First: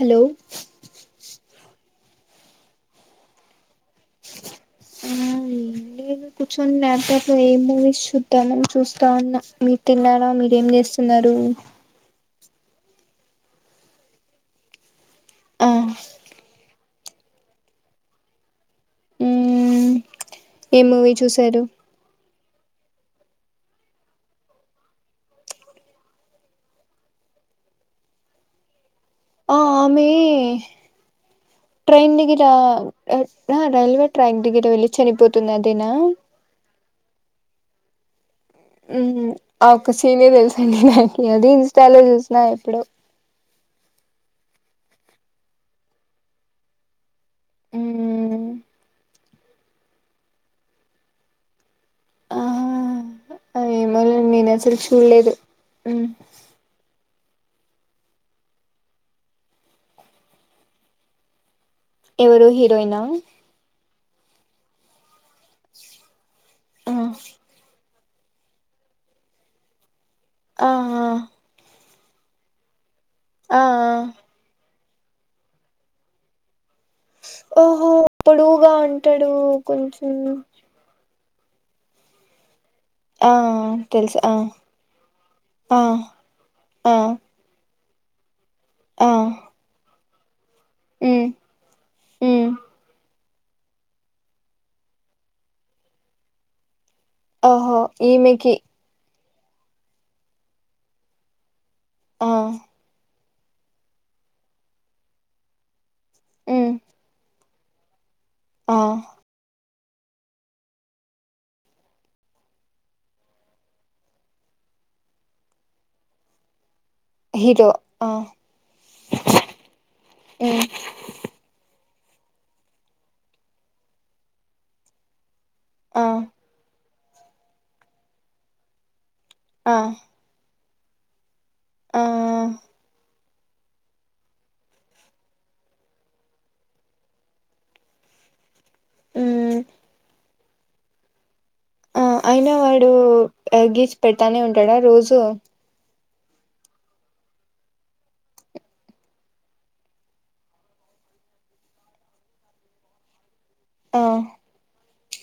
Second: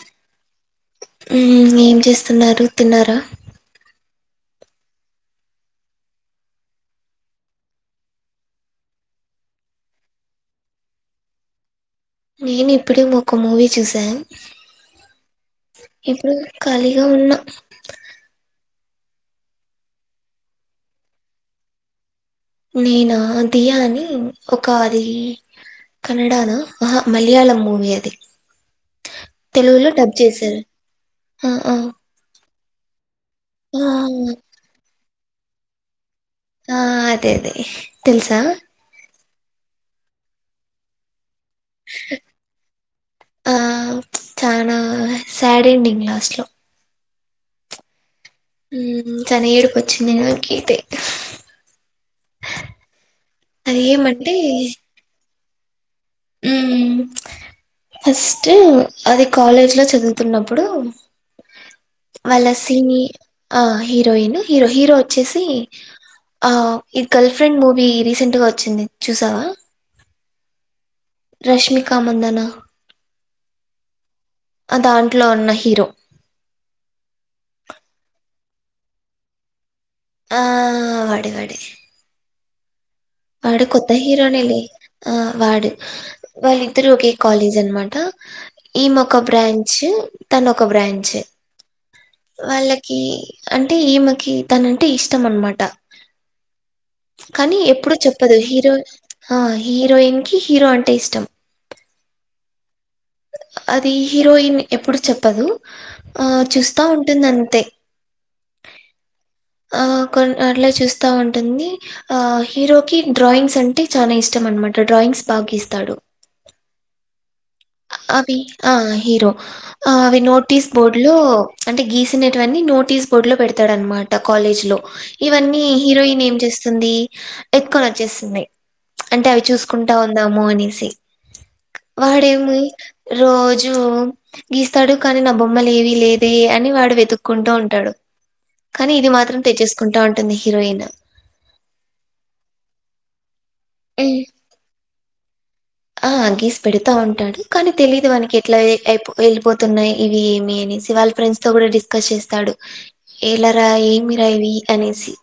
Hello హ్మ్మ్ ఏం చేస్తున్నారు తిన్నారా హా ఏంలేదు, కుర్చొని ల్యాప్టాప్ లో ఏం మూవీస్ చూద్దామని చూస్తాన్న. మీరు తిన్నారా? మీరు ఏం చేస్తున్నారు? నేను ఇప్పుడే ఒక మూవీ చూసాను ఆ ఎట్లుందక్కా అది లో ఉన్న ఏం మూవీ చూసారు నేనా దియా అని ఒక అది కన్నడాలో ఆహా మలయాళం మూవీ అది ఓ తెలుగులో ఆమే డబ్ చేశారు ఆ ఆ ట్రైన్ ని గిట్ల ఎట్ల ఆ రైల్వే ట్రాక్ దిగి ఎటో వెళ్లి చనిపో తుందదేనా ఆ అదే అదే తెల్సా ఉమ్మ్ ఆ ఒక్క సీనే తెల్సండి అహ హ ఇగదీ ఇన్స్టాలో చూసిన ఎప్పుడో ఆ చనా సాడెండింగ్ లాస్ట్ లో ఊ ఊ చానా ఏడుపొచ్చింది నాకైతే ఆ అ ఏమో నేనసలు చూడలేదు ఉమ్ మ్మ్మ్ ఫస్ట్ అది కాలేజ్ లో చదువుతున్నప్పుడు ఎవరు వల హీరోయినా సినీ ఆ హీరోయిన్ హీరో హీరో వచ్చేసి ఆ ఈ గర్ల్ ఫ్రెండ్ మూవీ రీస్ రీసెంట్గా వచ్చింది చూసావా ఆ రష్మీ కామందనా ఆ ఆ ఆ దాంట్లో ఉన్న హీరో ఓహో పొడువుగా ఉంటాడు కొంచం డే వాడే ఆ వాడు కొత్త తెలుసు ఆ హీరోనేలే ఆ వాడు ఆ వాళ్ళిద్దరు ఆ ఒకే కాలేజ్ అనమా ఆ ఈమోకా బ్రాంచ్ తను ఒక బ్రాంచ్ ఉమ్ ఉమ్ వాళ్ళకి అంటే ఈమెకి తనంటే ఇష్టం అన్నమాట కానీ ఓహో ఎప్పుడు చెప్పదు ఈమెకి హీరో ఆ హీరోయిన్ కి హీరో అంటే ఇష్టం ఆ అది హీరోయిన్ ఎప్పుడు చెప్పదు ఆ ఉమ్ చూస్తా ఉంటుంది అంతే ఆ ఆ కొన్ అట్లా చూస్తా ఉంటుంది ఆ హీరోకి డ్రాయింగ్స్ అంటే చాన ఇష్టం అనమాట డ్రాయింగ్స్ బా గీస్తాడు హీరో ఆ అవి ఆ హీరో అవి ఉమ్ నోటీస్ బోర్డు లో అంటే గీస్ టువని నోటీస్ బోర్డు లో పెడతాడనమాట కాలేజ్ లో ఇవన్నీ ఆ హీరోయిన్ ఏం చేస్తుంది ఎత్తుకొనివచ్చేస్తుంది అంటే అవి ఆ చూసుకుంటా ఉందాము అనేసి సి ఆ వా డేమి రోజూ గీస్తాడు కానీ నా బొమ్మలు ఏవీ లేదే అని వాడు వెతుక్కుంటూ ఉంటాడు కానీ ఇది మాత్రం ఉమ్ తెచ్చేసుకుంటా ఉంటుంది హిరోయిన్ ఆ అయినా వాడు గీస్ హ్మ్. పెడతనే ఉంటాడా రో జు ఆ గీసి పెడతా ఉంటాడు కానీ తెలిదు వానకి ఎట్లా అయిపో వెళ్ళిపోతున్నాయి ఇవి ఏమి అనేసి వాళ్ళ ఫ్రెండ్స్ తో కూడా డిస్కస్ చేస్తాడు ఏలరా ఆ ఏమిరా ఇవి అనేసి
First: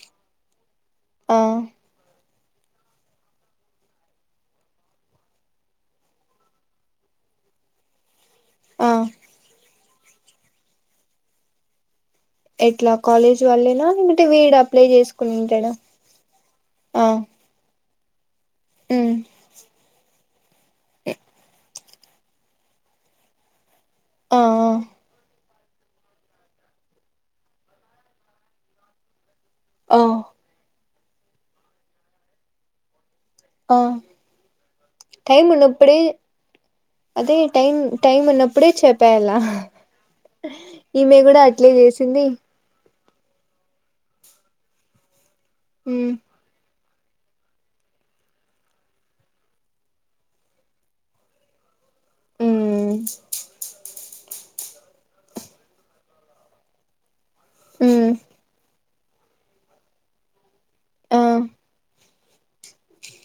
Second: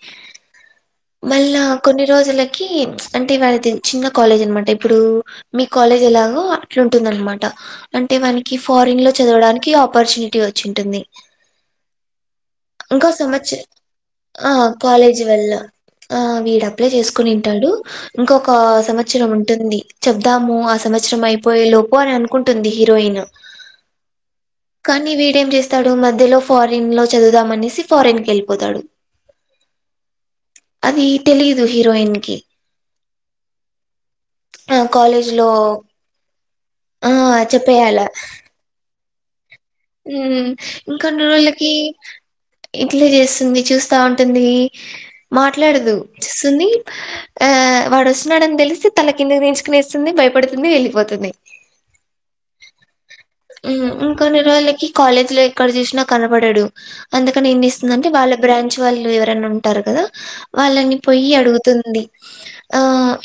ఆ మళ్ళా కొన్ని రోజుల కీ అంటే వాళది చిన్న కాలేజ్ అనమాట ఇప్పుడు మీ కాలేజ్ ఎలాగో అట్లుంటుందన్నమాట అం టె వానికి ఆ ఫారిన్ లో చదవడానికి అప్ పర్చునిటీ వచ్చింటుంది ఎట్లా ఇంకో కాలేజ్ సంవత్సరం వాళ్ళేనా లేకుంటే ఆ వీడు అప్లై కాలేజీ వల్ల చేసుకునింటాడా ఆ వీడు అప్లై ఆ చేసుకునింటాడు ఇంకొక ఉమ్ సంవత్సరం ఉంటుంది చబ్ ము ఆ సంవత్సరం అయిపోయే లో పో అని అనుకుంటుంది హీరోయిన్ ఆ కానీ వీడేం చేస్ తాడు మధ్యలో ఫారిన్ లో చదువుదాంనేసి ఫారెన్ కి వెళ్ళిపోతాడు ఆ అది తెలీదు హీరోయిన్ కి ఆ ఆ కాలేజ్ లో టైమ్ ఉన్నప్పుడే ఆ అదే టై చెప్పేయాల టైమ్ ఉన్నప్పుడే చెప్పేలా ఉమ్ ఇంకొన్ని రోజళకి చేసింది ఎట్లా చేస్తుంది చూస్తా ఉంటుంది మాట్లాడదు ఉమ్ చస్తుంది ఆ వాడు వస్తున్నాడని తెలిసి తల కిందకి తీంచుకునిస్తుంది భయపడుతుంది వెళ్ళిపోతుంది ఉమ్ ఉమ్ ఇంకొన్ని రోజులకి కాలేజ్ లో ఎక్కడ చూసినా కనపడాడు అందుకనిేన్ని ఏం చేస్తుంది ఉమ్ అంటే వాళ్ళ బ్రాంచ్ వాళ్ళు ఎవరై ఉంటారు కదా వాళ్ళని ఆ పొయి అడుగుతుంది ఆ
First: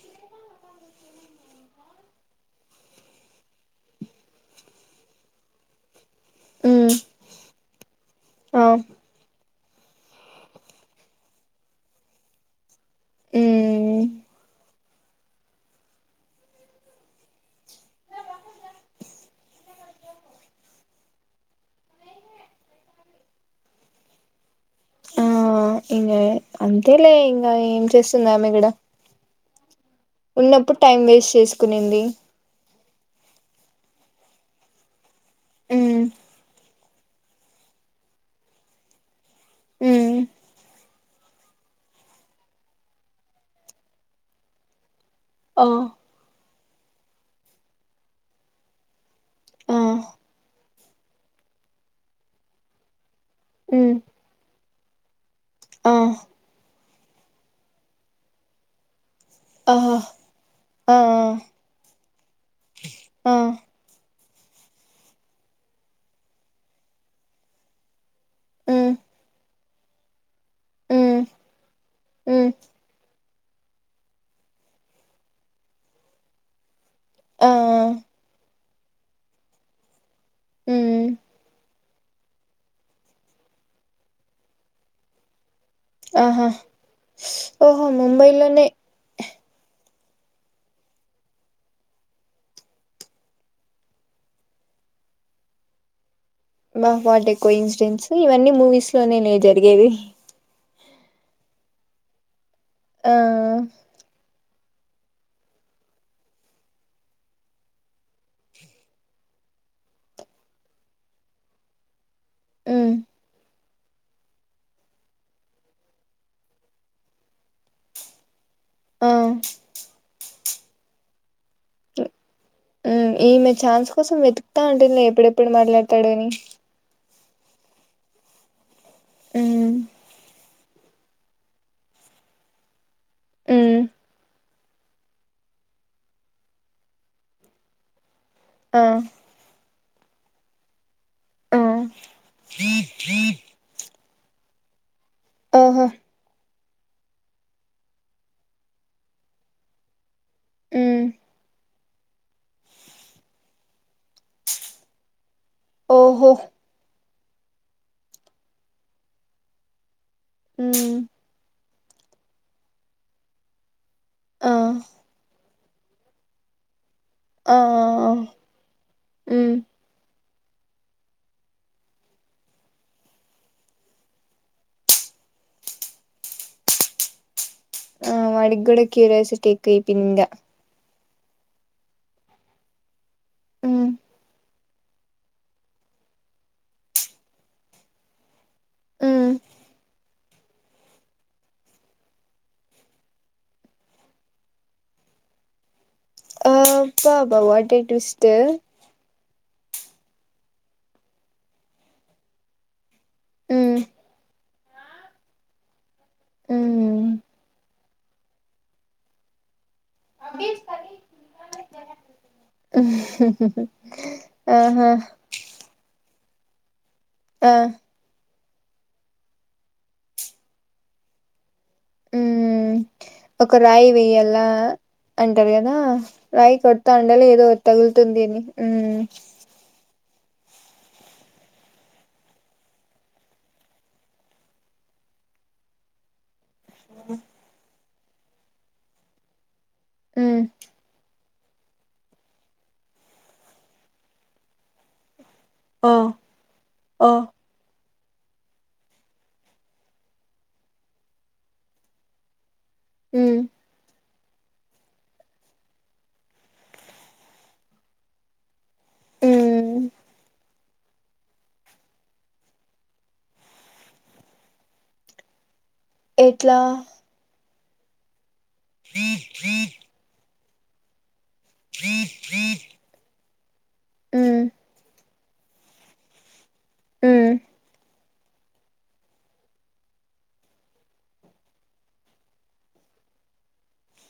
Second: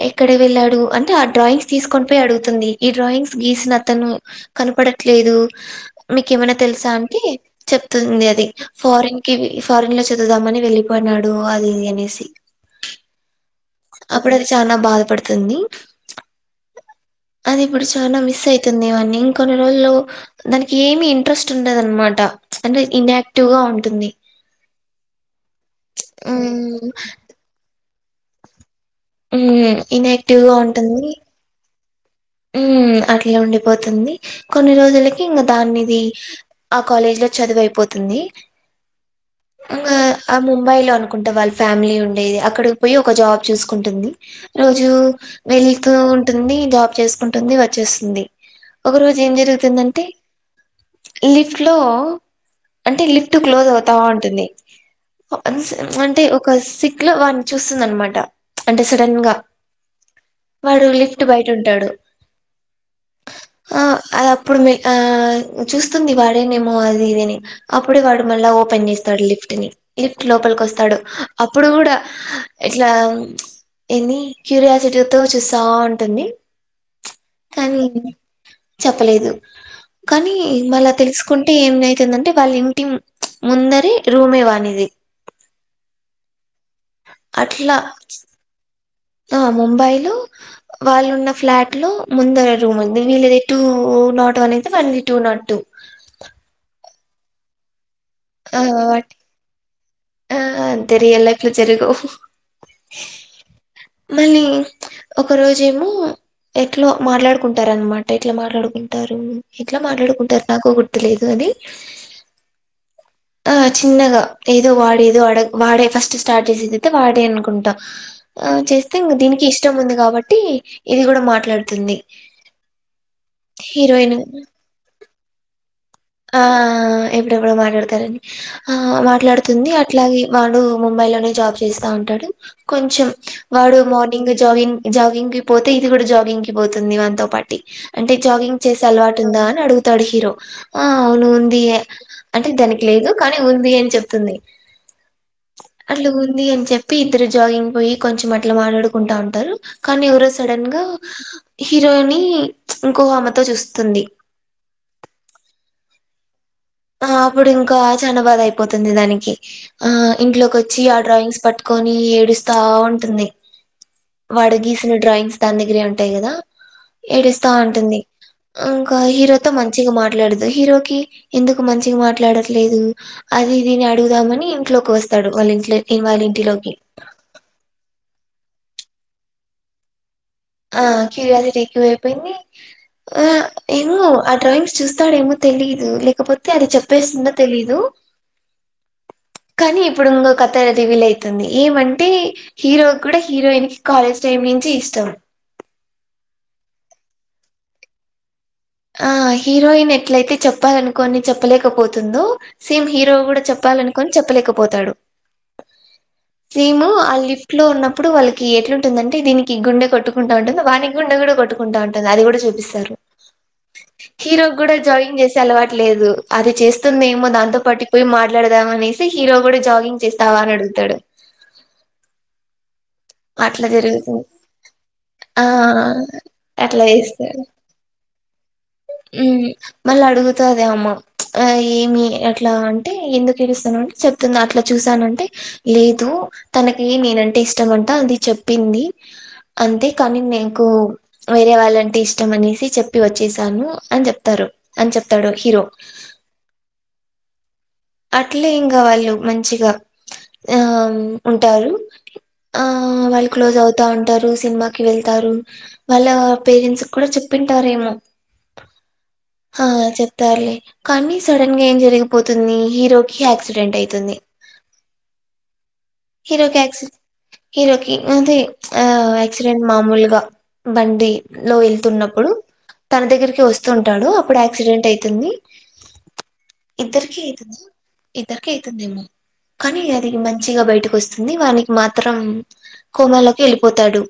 ఎక్కడ వెళ్ళాడు అంటే ఆ డ్రాయింగ్స్ తీసుకొని పోయి అడుగుతుంది ఈ డ్రాయింగ్స్ గీసిన అతను కనపడ లేదు మీకు ఏమైనా ఉమ్ తెలుసా అంటే చెప్తుంది అది ఆ ఫారిన్ కి ఫారిన్ లో చా వెళ్దామని వెళ్ళిపోయినాడు అది ఇది అనేసి ఉమ్ అప్పుడు అది చానా బాధపడుతుంది అది ఇప్పుడు చానా మిస్ అయితుంది వాన్నీ ఇంకొన్ని రోజుల్లో దానికి ఏమి ఇంట్రెస్ట్ ఉండదనమాట అంటే ఇనాక్టివ్ గా ఉంటుంది ఆ ఇంకా ఉమ్, అంతేలే ఇంకా ఏం చేస్త స్తున్నా మీ గూడా ఉ ఇన్యాక్టివ్గా ఉంటుంది తినండి ఉ అట్లా ఉండిపోతుంది కొన్ని రోజులకి ఇంగ ఉమ్ దానిమీదే ఆ కాలేజీ లో చదువయిపోతుంది ఉమ్ ఆ ముంబై లో కుంటే వాళ్ళ ఫ్యామిలీ ఉండేది అక్కడికి పోయి ఒక జాబ్ చూసుకుంటుంది రోజు ఆ వెళతూ ఉంటుంది జాబ్ చేస్ కుంటుంది వచ్చేస్తుంది ఒక రోజు ఏం ఆ జరుగుతుందంటే లిఫ్ట్ లో అంటే లిఫ్ట్ ఫ్ట్ క్లోజ్ అవుతా ఉమ్ ఉంటుంది వన్స్ ఆ అంటే ఒక సిక్ ట్లో వాడిని చూస్తుంది అనమాట అంటే సడన్ గా ఆ వాడు ఆ లిఫ్ట్ బయట ఉంటాడు ఆ అప్పుడు మీ ఆ చూస్తుంది వాడేనేమో అది ఇదని అప్పుడు వాడు మళ్ళ ఓపెన్ ఉమ్ చేస్తాడు లిఫ్టుని లిఫ్ట్ లోపలికొస్తాడు ఉమ్ అప్పుడు కూడా ఉమ్ ఇట్లా ఏంది క్యూరియాసిటీతో చూస్తా ఉంటుంది ఆ కానీ చెప్పలేదు కానీ మళ్ళా ఉమ్ తెలుసుకుంటే ఏమవుతుందంటే వాళ్ళ ఇంటి ముందరే రూమ్ వానిది ఆహా అట్లా ఓహో ముంబైలోనే ఆ ముంబై లో వాళ్ళున్న ఫ్లాట్ లో ముందర రూమ్ ఉంది వీళ్లది టూ నాట్ వన్ అయితే వాళ్ళది two not two wow what a coincidence ఇవన్నీ ఆ మూవీస్ వాటి లోనేనే జరిగేది ఆ అంతే రియల్ లైఫ్ లో జరగవు ఆ మళ్ళీ ఒక రోజేమో, ఎట్లా మాట్లాడుకుంటారు అనమాట ఎట్లా మాట్లాడుకుంటారు ఎట్లా మాట్లాడుకుంటారు నాకు గుర్తులేదు అది. ఉ ఆ చిన్నగా ఏదో వాడేదో వాడ వాడే ఫస్ట్ స్టార్ట్ చేసేదైతే వాడే అనుకుంట ఆ చేస్తేం ఆ దీనికి ఇష్టం ఉంది కాబట్టి ఇది కూడా మాట్లాడ్ ఆ ఈమె ఛాన్స్ కోసం హీరోయిన్ వెతుకుతా అంటు ఎప్పుడెప్పుడు మాట్లాడ్ ఆ ఎప్పుడెప్పుడో మాట్లాడతారని. ఆ మాట్లాడుతుంది ఉమ్ అట్లాగ వాడు ముంబై లోనే జాబ్ చేస్తా ఉంటాడు కొంచెం వాడు ఉమ్ మార్నింగ్ జాగింగ్ జాగింగ్ కి పోతే ఇది కూడా జాగింగ్ కి పోతుంది వాతో పాటి అంటే జాగింగ్ ఆ చేసే అలవాటు ఉందా అని అడు తడు హీరో ఆ అవును ఉంది ఆ అంటే దానికి లేదు కానీ ఉంది అని చెప్ తుంది. ఓహో అట్లు ఉంది అని చెప్ చెప్పి ఇద్దరు జాగింగ్ పోయి కొంచెం అట్లా మాట్లాడుకుంటా ఉంటారు కానీ ఎవరో సడన్ గా ఉమ్ హీరోయిని ఇంకో ఆమెతో చూస్తుంది ఓహో ఆ అప్పుడు ఇంకా చనా బాద అయిపోతుంది దానికి ఆ ఇంట్లోకి వచ్చి ఉమ్ ఆ డ్రాయింగ్స్ పట్టి కాని ఏడుస్తా ఉంటుంది. ఆ వాడగీసిన డ్రాయింగ్స్. తం దగ్గిరే ఉంటాయి కదా ఏడుస్తా ఆ ఉంటుంది. ఇంకా హీరోతో ఉమ్ మంచిగా మాట లడదు. హరోకి ఎందుకు మంచిగా మాట్లాడట్లేదు అది దీని అడుగుదామని ఇంట్లోకి వస్తాడు వాళ్ళ ఇంట్లో వాళ్ళ ఇంటిలోకి. ఆ వడికి కూడా క్యూరియాసిటీకు ఎక్కువ ఆపోయింది ఇంకా ఆ క్యూరియాసిటి ఎక్కువ ఐపోయింది ఆ ఉమ్ ఎంగ ఆ డ్రోయింగ్ చూస్తాడేమో తెలిదు లేకపోతే అది చెప్పేస్తుందో తెలిదు ఉమ్ కానీ ఇప్పుడుంగ కథ రివీల్ అవుతుంది ఏమంటే హీరో కూడా హీరోయిన్ కి కాలేజ్ టైమ్ నుంచి ఇష్టం. బా బా వాట్ ఏ ట్విస్ట్. ఆ హీరోయిన్ ఎట్లయితే చెప్పాలినుకోని చెప్పలేకపోతుందో సేమ్ హీరో కూడా ఉమ్ చెప్పాలనుకుని చెప్పలేకపో పోతాడు సెము ఉమ్ ఆ లిఫ్ట్ లో ఉన్నప్పుడు వాళ్ళకి ఎట్లుంటుందంటే దీనికి గుండె కొట్టుకుంటా ఉంటుంది వాణి గుండ కూడా కొట్టుకుంటా ఉంటుంది అది కూడా చూపిస్తారు హీరో కూడా ఆహా జాగింగ్ చేసే అలవాట్లేదు అది చేస్త నేమో దాంతో ఆ పటిపోయి మా మాట్లాడదాం అనేసి హీరో కూడా జాగింగ్ చేస్తావా అని అడుగుతాడు అ ఒక అట్లా రాయి జరుగుతుంది వేయ్యాల ఆ అంటారు కదా రాయి అట్లా కొడతా అండళ్ళ చేస్తాడు ఏదో తగులుతుంది అని ఉ అతుద అమ్మ ఏమి అట్లా అంటే ఎందుకు ఇలుస్తాను అంటే చెప్తుంది అట్లా చూసానంటే లేదు తనకి నేనంటే ఇష్టం అంటే అంత అది చెప్పింది అంతే కానీ ఉమ్ నీకు వేరే వాళ్ళంటే ఇష్టం అనేసి చెప్పి వచ్చేసాను అని చెప్తారు అని చెప్తాడు హీరో ఓ ఓ అట్లే ఇంకా వాళ్ళు మంచిగా ఆ ఉంటారు ఆ వాళ్ళు ఉమ్ క్లోజ్ అవుతా ఉం అంటారు సినిమాకి వెళ్తారు వాళ్ళ పేరెంట్స్ కూడా చెప్పింటారు ఏమో ఆ ఉమ్ చెప్తారు లే కానీ సడన్ గా ఏం జరిగిపోతుంది హీరోకి యాక్సిడెంట్ అయితుంది ఎట్లా హీరోకి యాక్సి హీరోకి అదే ఆ ఆక్సిడెంట్ మామూలుగా బండి లో వెళ్తున్నప్పుడు తన దగ్గరికి స్తుంటాడు అడు ఉమ్ యాక్సిడెంట్ అయి తుంది ఇద్దరుకి ఉమ్ ఇతునా ఇద్దరిక అవుతుందేమో కానీ అది మంచిగా బయటకు వస్తుంది వానికి మాత్రం కోమలోకి వెళ్ళిపోతాడు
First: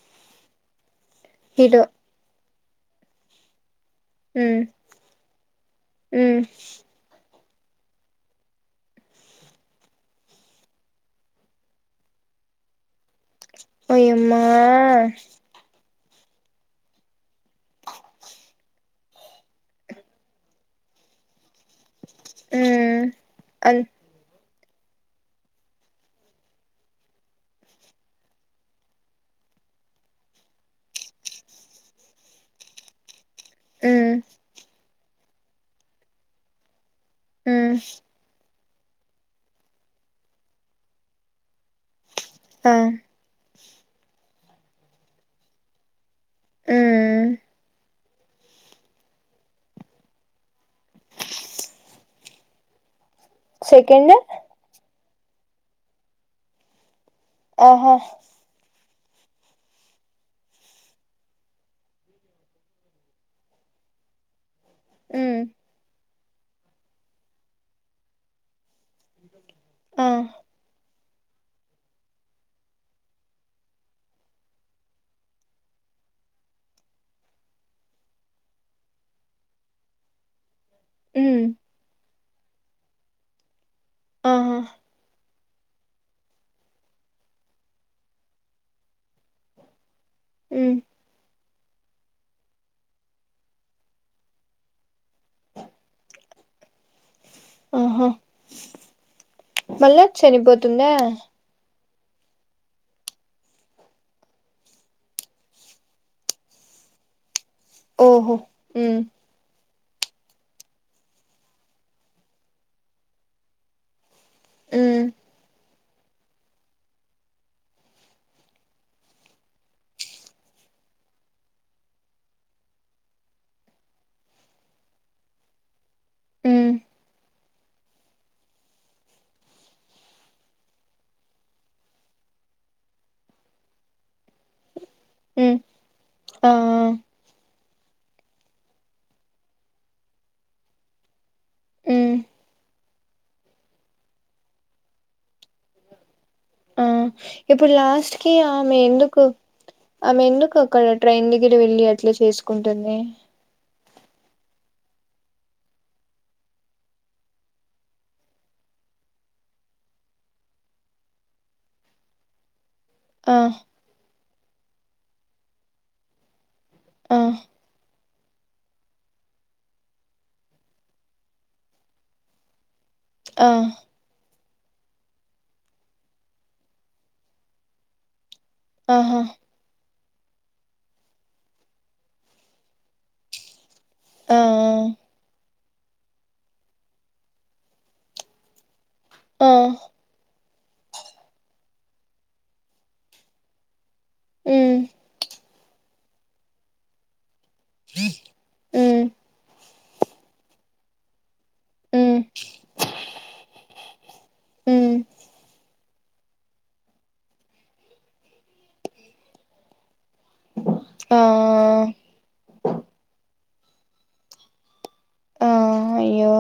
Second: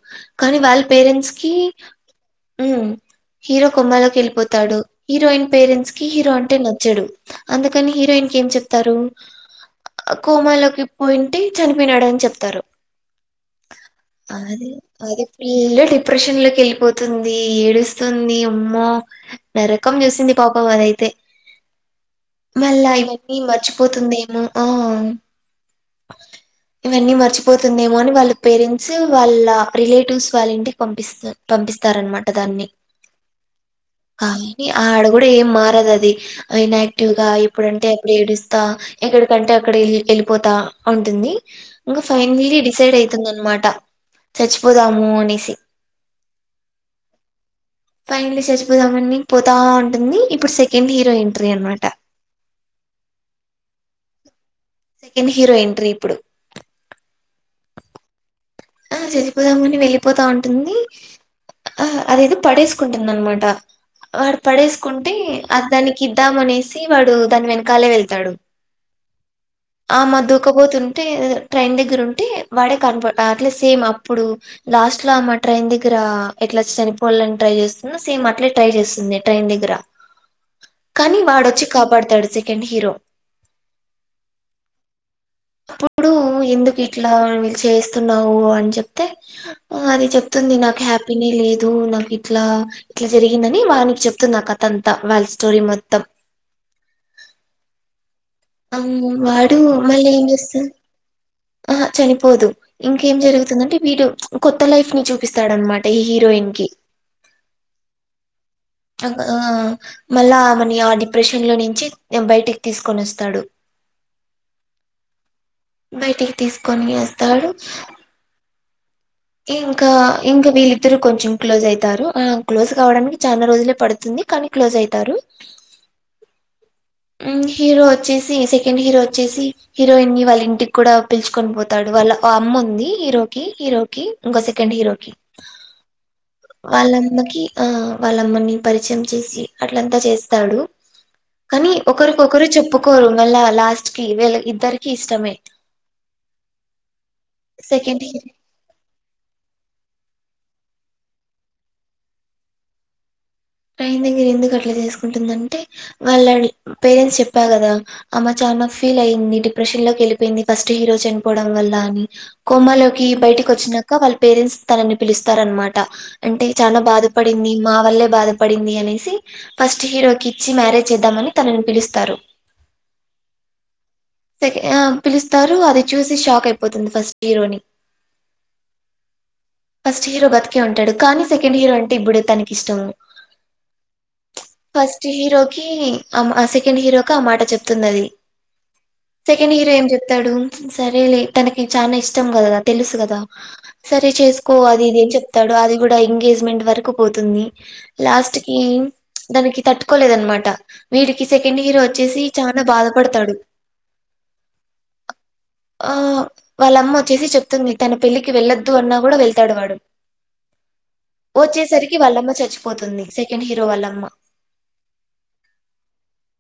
కానీ వాళ్ళ పేరెంట్స్ కి హీరో హీరో కోమాలోకి ఉమ్ వెళిపోతాడు హీరోయిన్ పేరెంట్స్ కి హీరో ఉమ్ అంటే నచ్చడు అందుకని హీరోయిన్ కి ఏం చెప్తారు కోమలోకి పోయింటే చనిపోనాడని చెప్తారు ఓయమ్మా అది అది పిల్ డిప్రెషన్ లోకి వెళ్ళిపోతుంది ఏడుస్తుంది ఉమ్మో నరకం చూసింది పాపం అదైతే మళ్ళా ఉమ్ ఇవన్నీ అన్ మర్చిపోతుందేమో ఆ ఇవన్నీ మర్చిపోతుందేమో అని వాళ్ళ పేరెంట్స్ వాళ్ళ రిలేటివ్స్ వాళ్ళ ఇంటికి పంపిస్త పంపిస్తారనమాట దాన్ని ఉమ్ ఆడు కూడా ఏం మారదు అది అయినా ఇటుగా ఉమ్ ఇప్పుడంటే అప్పుడు ఏడుస్తా తా ఎక్కడికంటే అక్కడ వెళ్ళిపోతా ఉంటుంది ఇంకా ఫైనల్లీ ఆ డిసైడ్ అవుతుందనమాట చచ్చిపోదాము అనేసి ఉమ్ ఫైనలీ చచ్చిపోదామని పోతా ఉంటుంది ఇప్పుడు సె కెండ్ హీరో ఎంట్రీ అనమాట సెకండ్ సెకండ్ హీరో ఎంట్రీ ఇప్పుడు అహా ఆ చచ్చిపోదాం అని వెళ్ళిపోతా ఉంటుంది ఆ అదేదో పడేసుకుంటుంది అన్నమాట వాడు పడేసుకుంటే ఉమ్ అ దాని కిిద్దామనేసి వాడు దాని వెనకాలే వెళ్తాడు ఆ ఆమ దూక బోతుం టే ట్రైన్ దగ్గర ఉంటే వాడే కనప అట్లా సేమ్ అప్పుడు లాస్ట్ లో ఆమా ట్రైన్ దగ్గర ఎట్లా చనిపోవాలని ట్రై చేస్తుందో సేమ్ అట్లే ట్రై చేస్తుంది ట్రైన్ దగ్గర కానీ ఉమ్ వాడొచ్చి కాపాడతాడు సె కండ్ హీరో అహా అప్పుడు ఎందుకు ఇట్లా వీళ్లు చే స్తునవు అని చెప్తే అది చెప్ తుంది ఉమ్ నాకు హ్యాపీనే లే దు నాకు ఇట్లా ఇట్లా జరిగిందని వానికి చెప్తుంది ఆ కథ అంతా వాళ్ల స్టోరీ మొత్తం అహా అవును వాడు మళ్లీ ఏం చేస్తారు చనిపోతుందా అహా చనిపోదు ఇంకేం జరుగుతుందంటే వీడు కొత్త లైఫ్ ని చూపిస్తాడన్నమాట ఈ హీరోయిన్ కి ఓహో ఉమ్ అగా ఆ మళ్లా ఆమెని ఆ డిప్రెషన్ లో నుంచి బయటికి తీసుకొని వస్ స్తడు మ్మ్ బయటికి తీసుకొని వస్తాడు ఇంకా ఇంకా వీళ్ళిద్దరు కొంచెం క్లోజ్ అయితారు ఆ క్లోజ్ కావడానికి చాలా రోజులే పడుతుంది కానీ క్లోజ్ అయితారు ఉమ్ మ్ హీరో వచ్చేసి సెకండ్ హీరో వచ్చేసి హీరోయిన్ ని వాళ్ల ఇంటికి కూడా పిలుచుకొని పోతాడు వాళ్ల అమ్మ ఉంది హీరోకి హీరో కి ఇంకొ సెకండ్ హీరో ఉమ్ ఆ వాళ్ళమ్మకి ఆ వాళ్ళమ్మని పరిచయం చేసి అట్లంతా చేస్తాడు కానీ ఉమ్, ఒకరికొకరు చెప్పు కోరు మళ్ల లాస్ట్ కి వీళ్ల ఇద్దరికి ఇష్టమే ఆ ఇప్పుడు సెకండ్ హీరో లాస్ట్ కి ఆమె ఎందుకు కు ఆమె ఎందుకు అక్కడ ట్రైన్ దగ్గర వెళ్లి అట్లా చేసుకుంటుంది ట్రైన్ దగ్గర ఎందుకు అట్లా చేసుకుంటుందంటే వాళ్ల పేరెంట్స్ చెప్పా కదా ఆమె చానా ఫీల్ అయింది డిప్రెషన్ లోకి వెళ్ళిపోయింది ఫస్ట్ హీరో చనిపోవడం వల్ల అని కొమాలో కి ఆ బయటకి వచ్చినాక వాళ్ల పేరెంట్స్ తనని పిలుస్తారు అన్నమాట అంటే చానా ఆ బాధపడింది మా వల్లే బాధప పడింది అనేసి ఫస్ట్ హీరోకి ఇచ్చి మ్యారేజ్ చేద్దామని తనని పిలుస్తారు ఆ సె అ పిలుస్తారు అది చూసి షాక్ అయిపోతుంది ఫస్ట్ హీరోని ఆహా.. ఫస్ట్ హీరో బతికే ఉంటాడు, కానీ సెకండ్ హీరో అంటే ఇప్పుడు తనకిష్టము ఆ ఫస్ట్ హీరో కి ఆ సెకండ్ హీరోకి ఆ మాట చెప్తుంది అది. ఆ సెకండ్ హీరో ఏం చెప్తాడు? సరేలే తనకి చానా ఇష్టం కదా తెలుసు కదా? సరే చేసుకో అది మ్ ఇది అని చెప్తాడు అది కూడా ఎంగేజ్మెంట్ వరకు పోతుంది. లాస్ట్ కి మ్ దనికి తట్ కోలేదనమాట వీడికి సెకండ్ హీరో వచ్చేసి చానా బాధపడతాడు. మ్మ్ ఆ వాళ్ళమ్మ వచ్చేసి చెప్తుంది తన పెళ్లికి వెళ్ళొద్దు అన్నా కూడా వెళ్తాడు వాడు ఆ వచ్చేసరికి వాళ్ళమ్మ చచ్చిపోతుంది. ఏంది హీరో వాళ్ళమ్మ? ఆ అయ్యో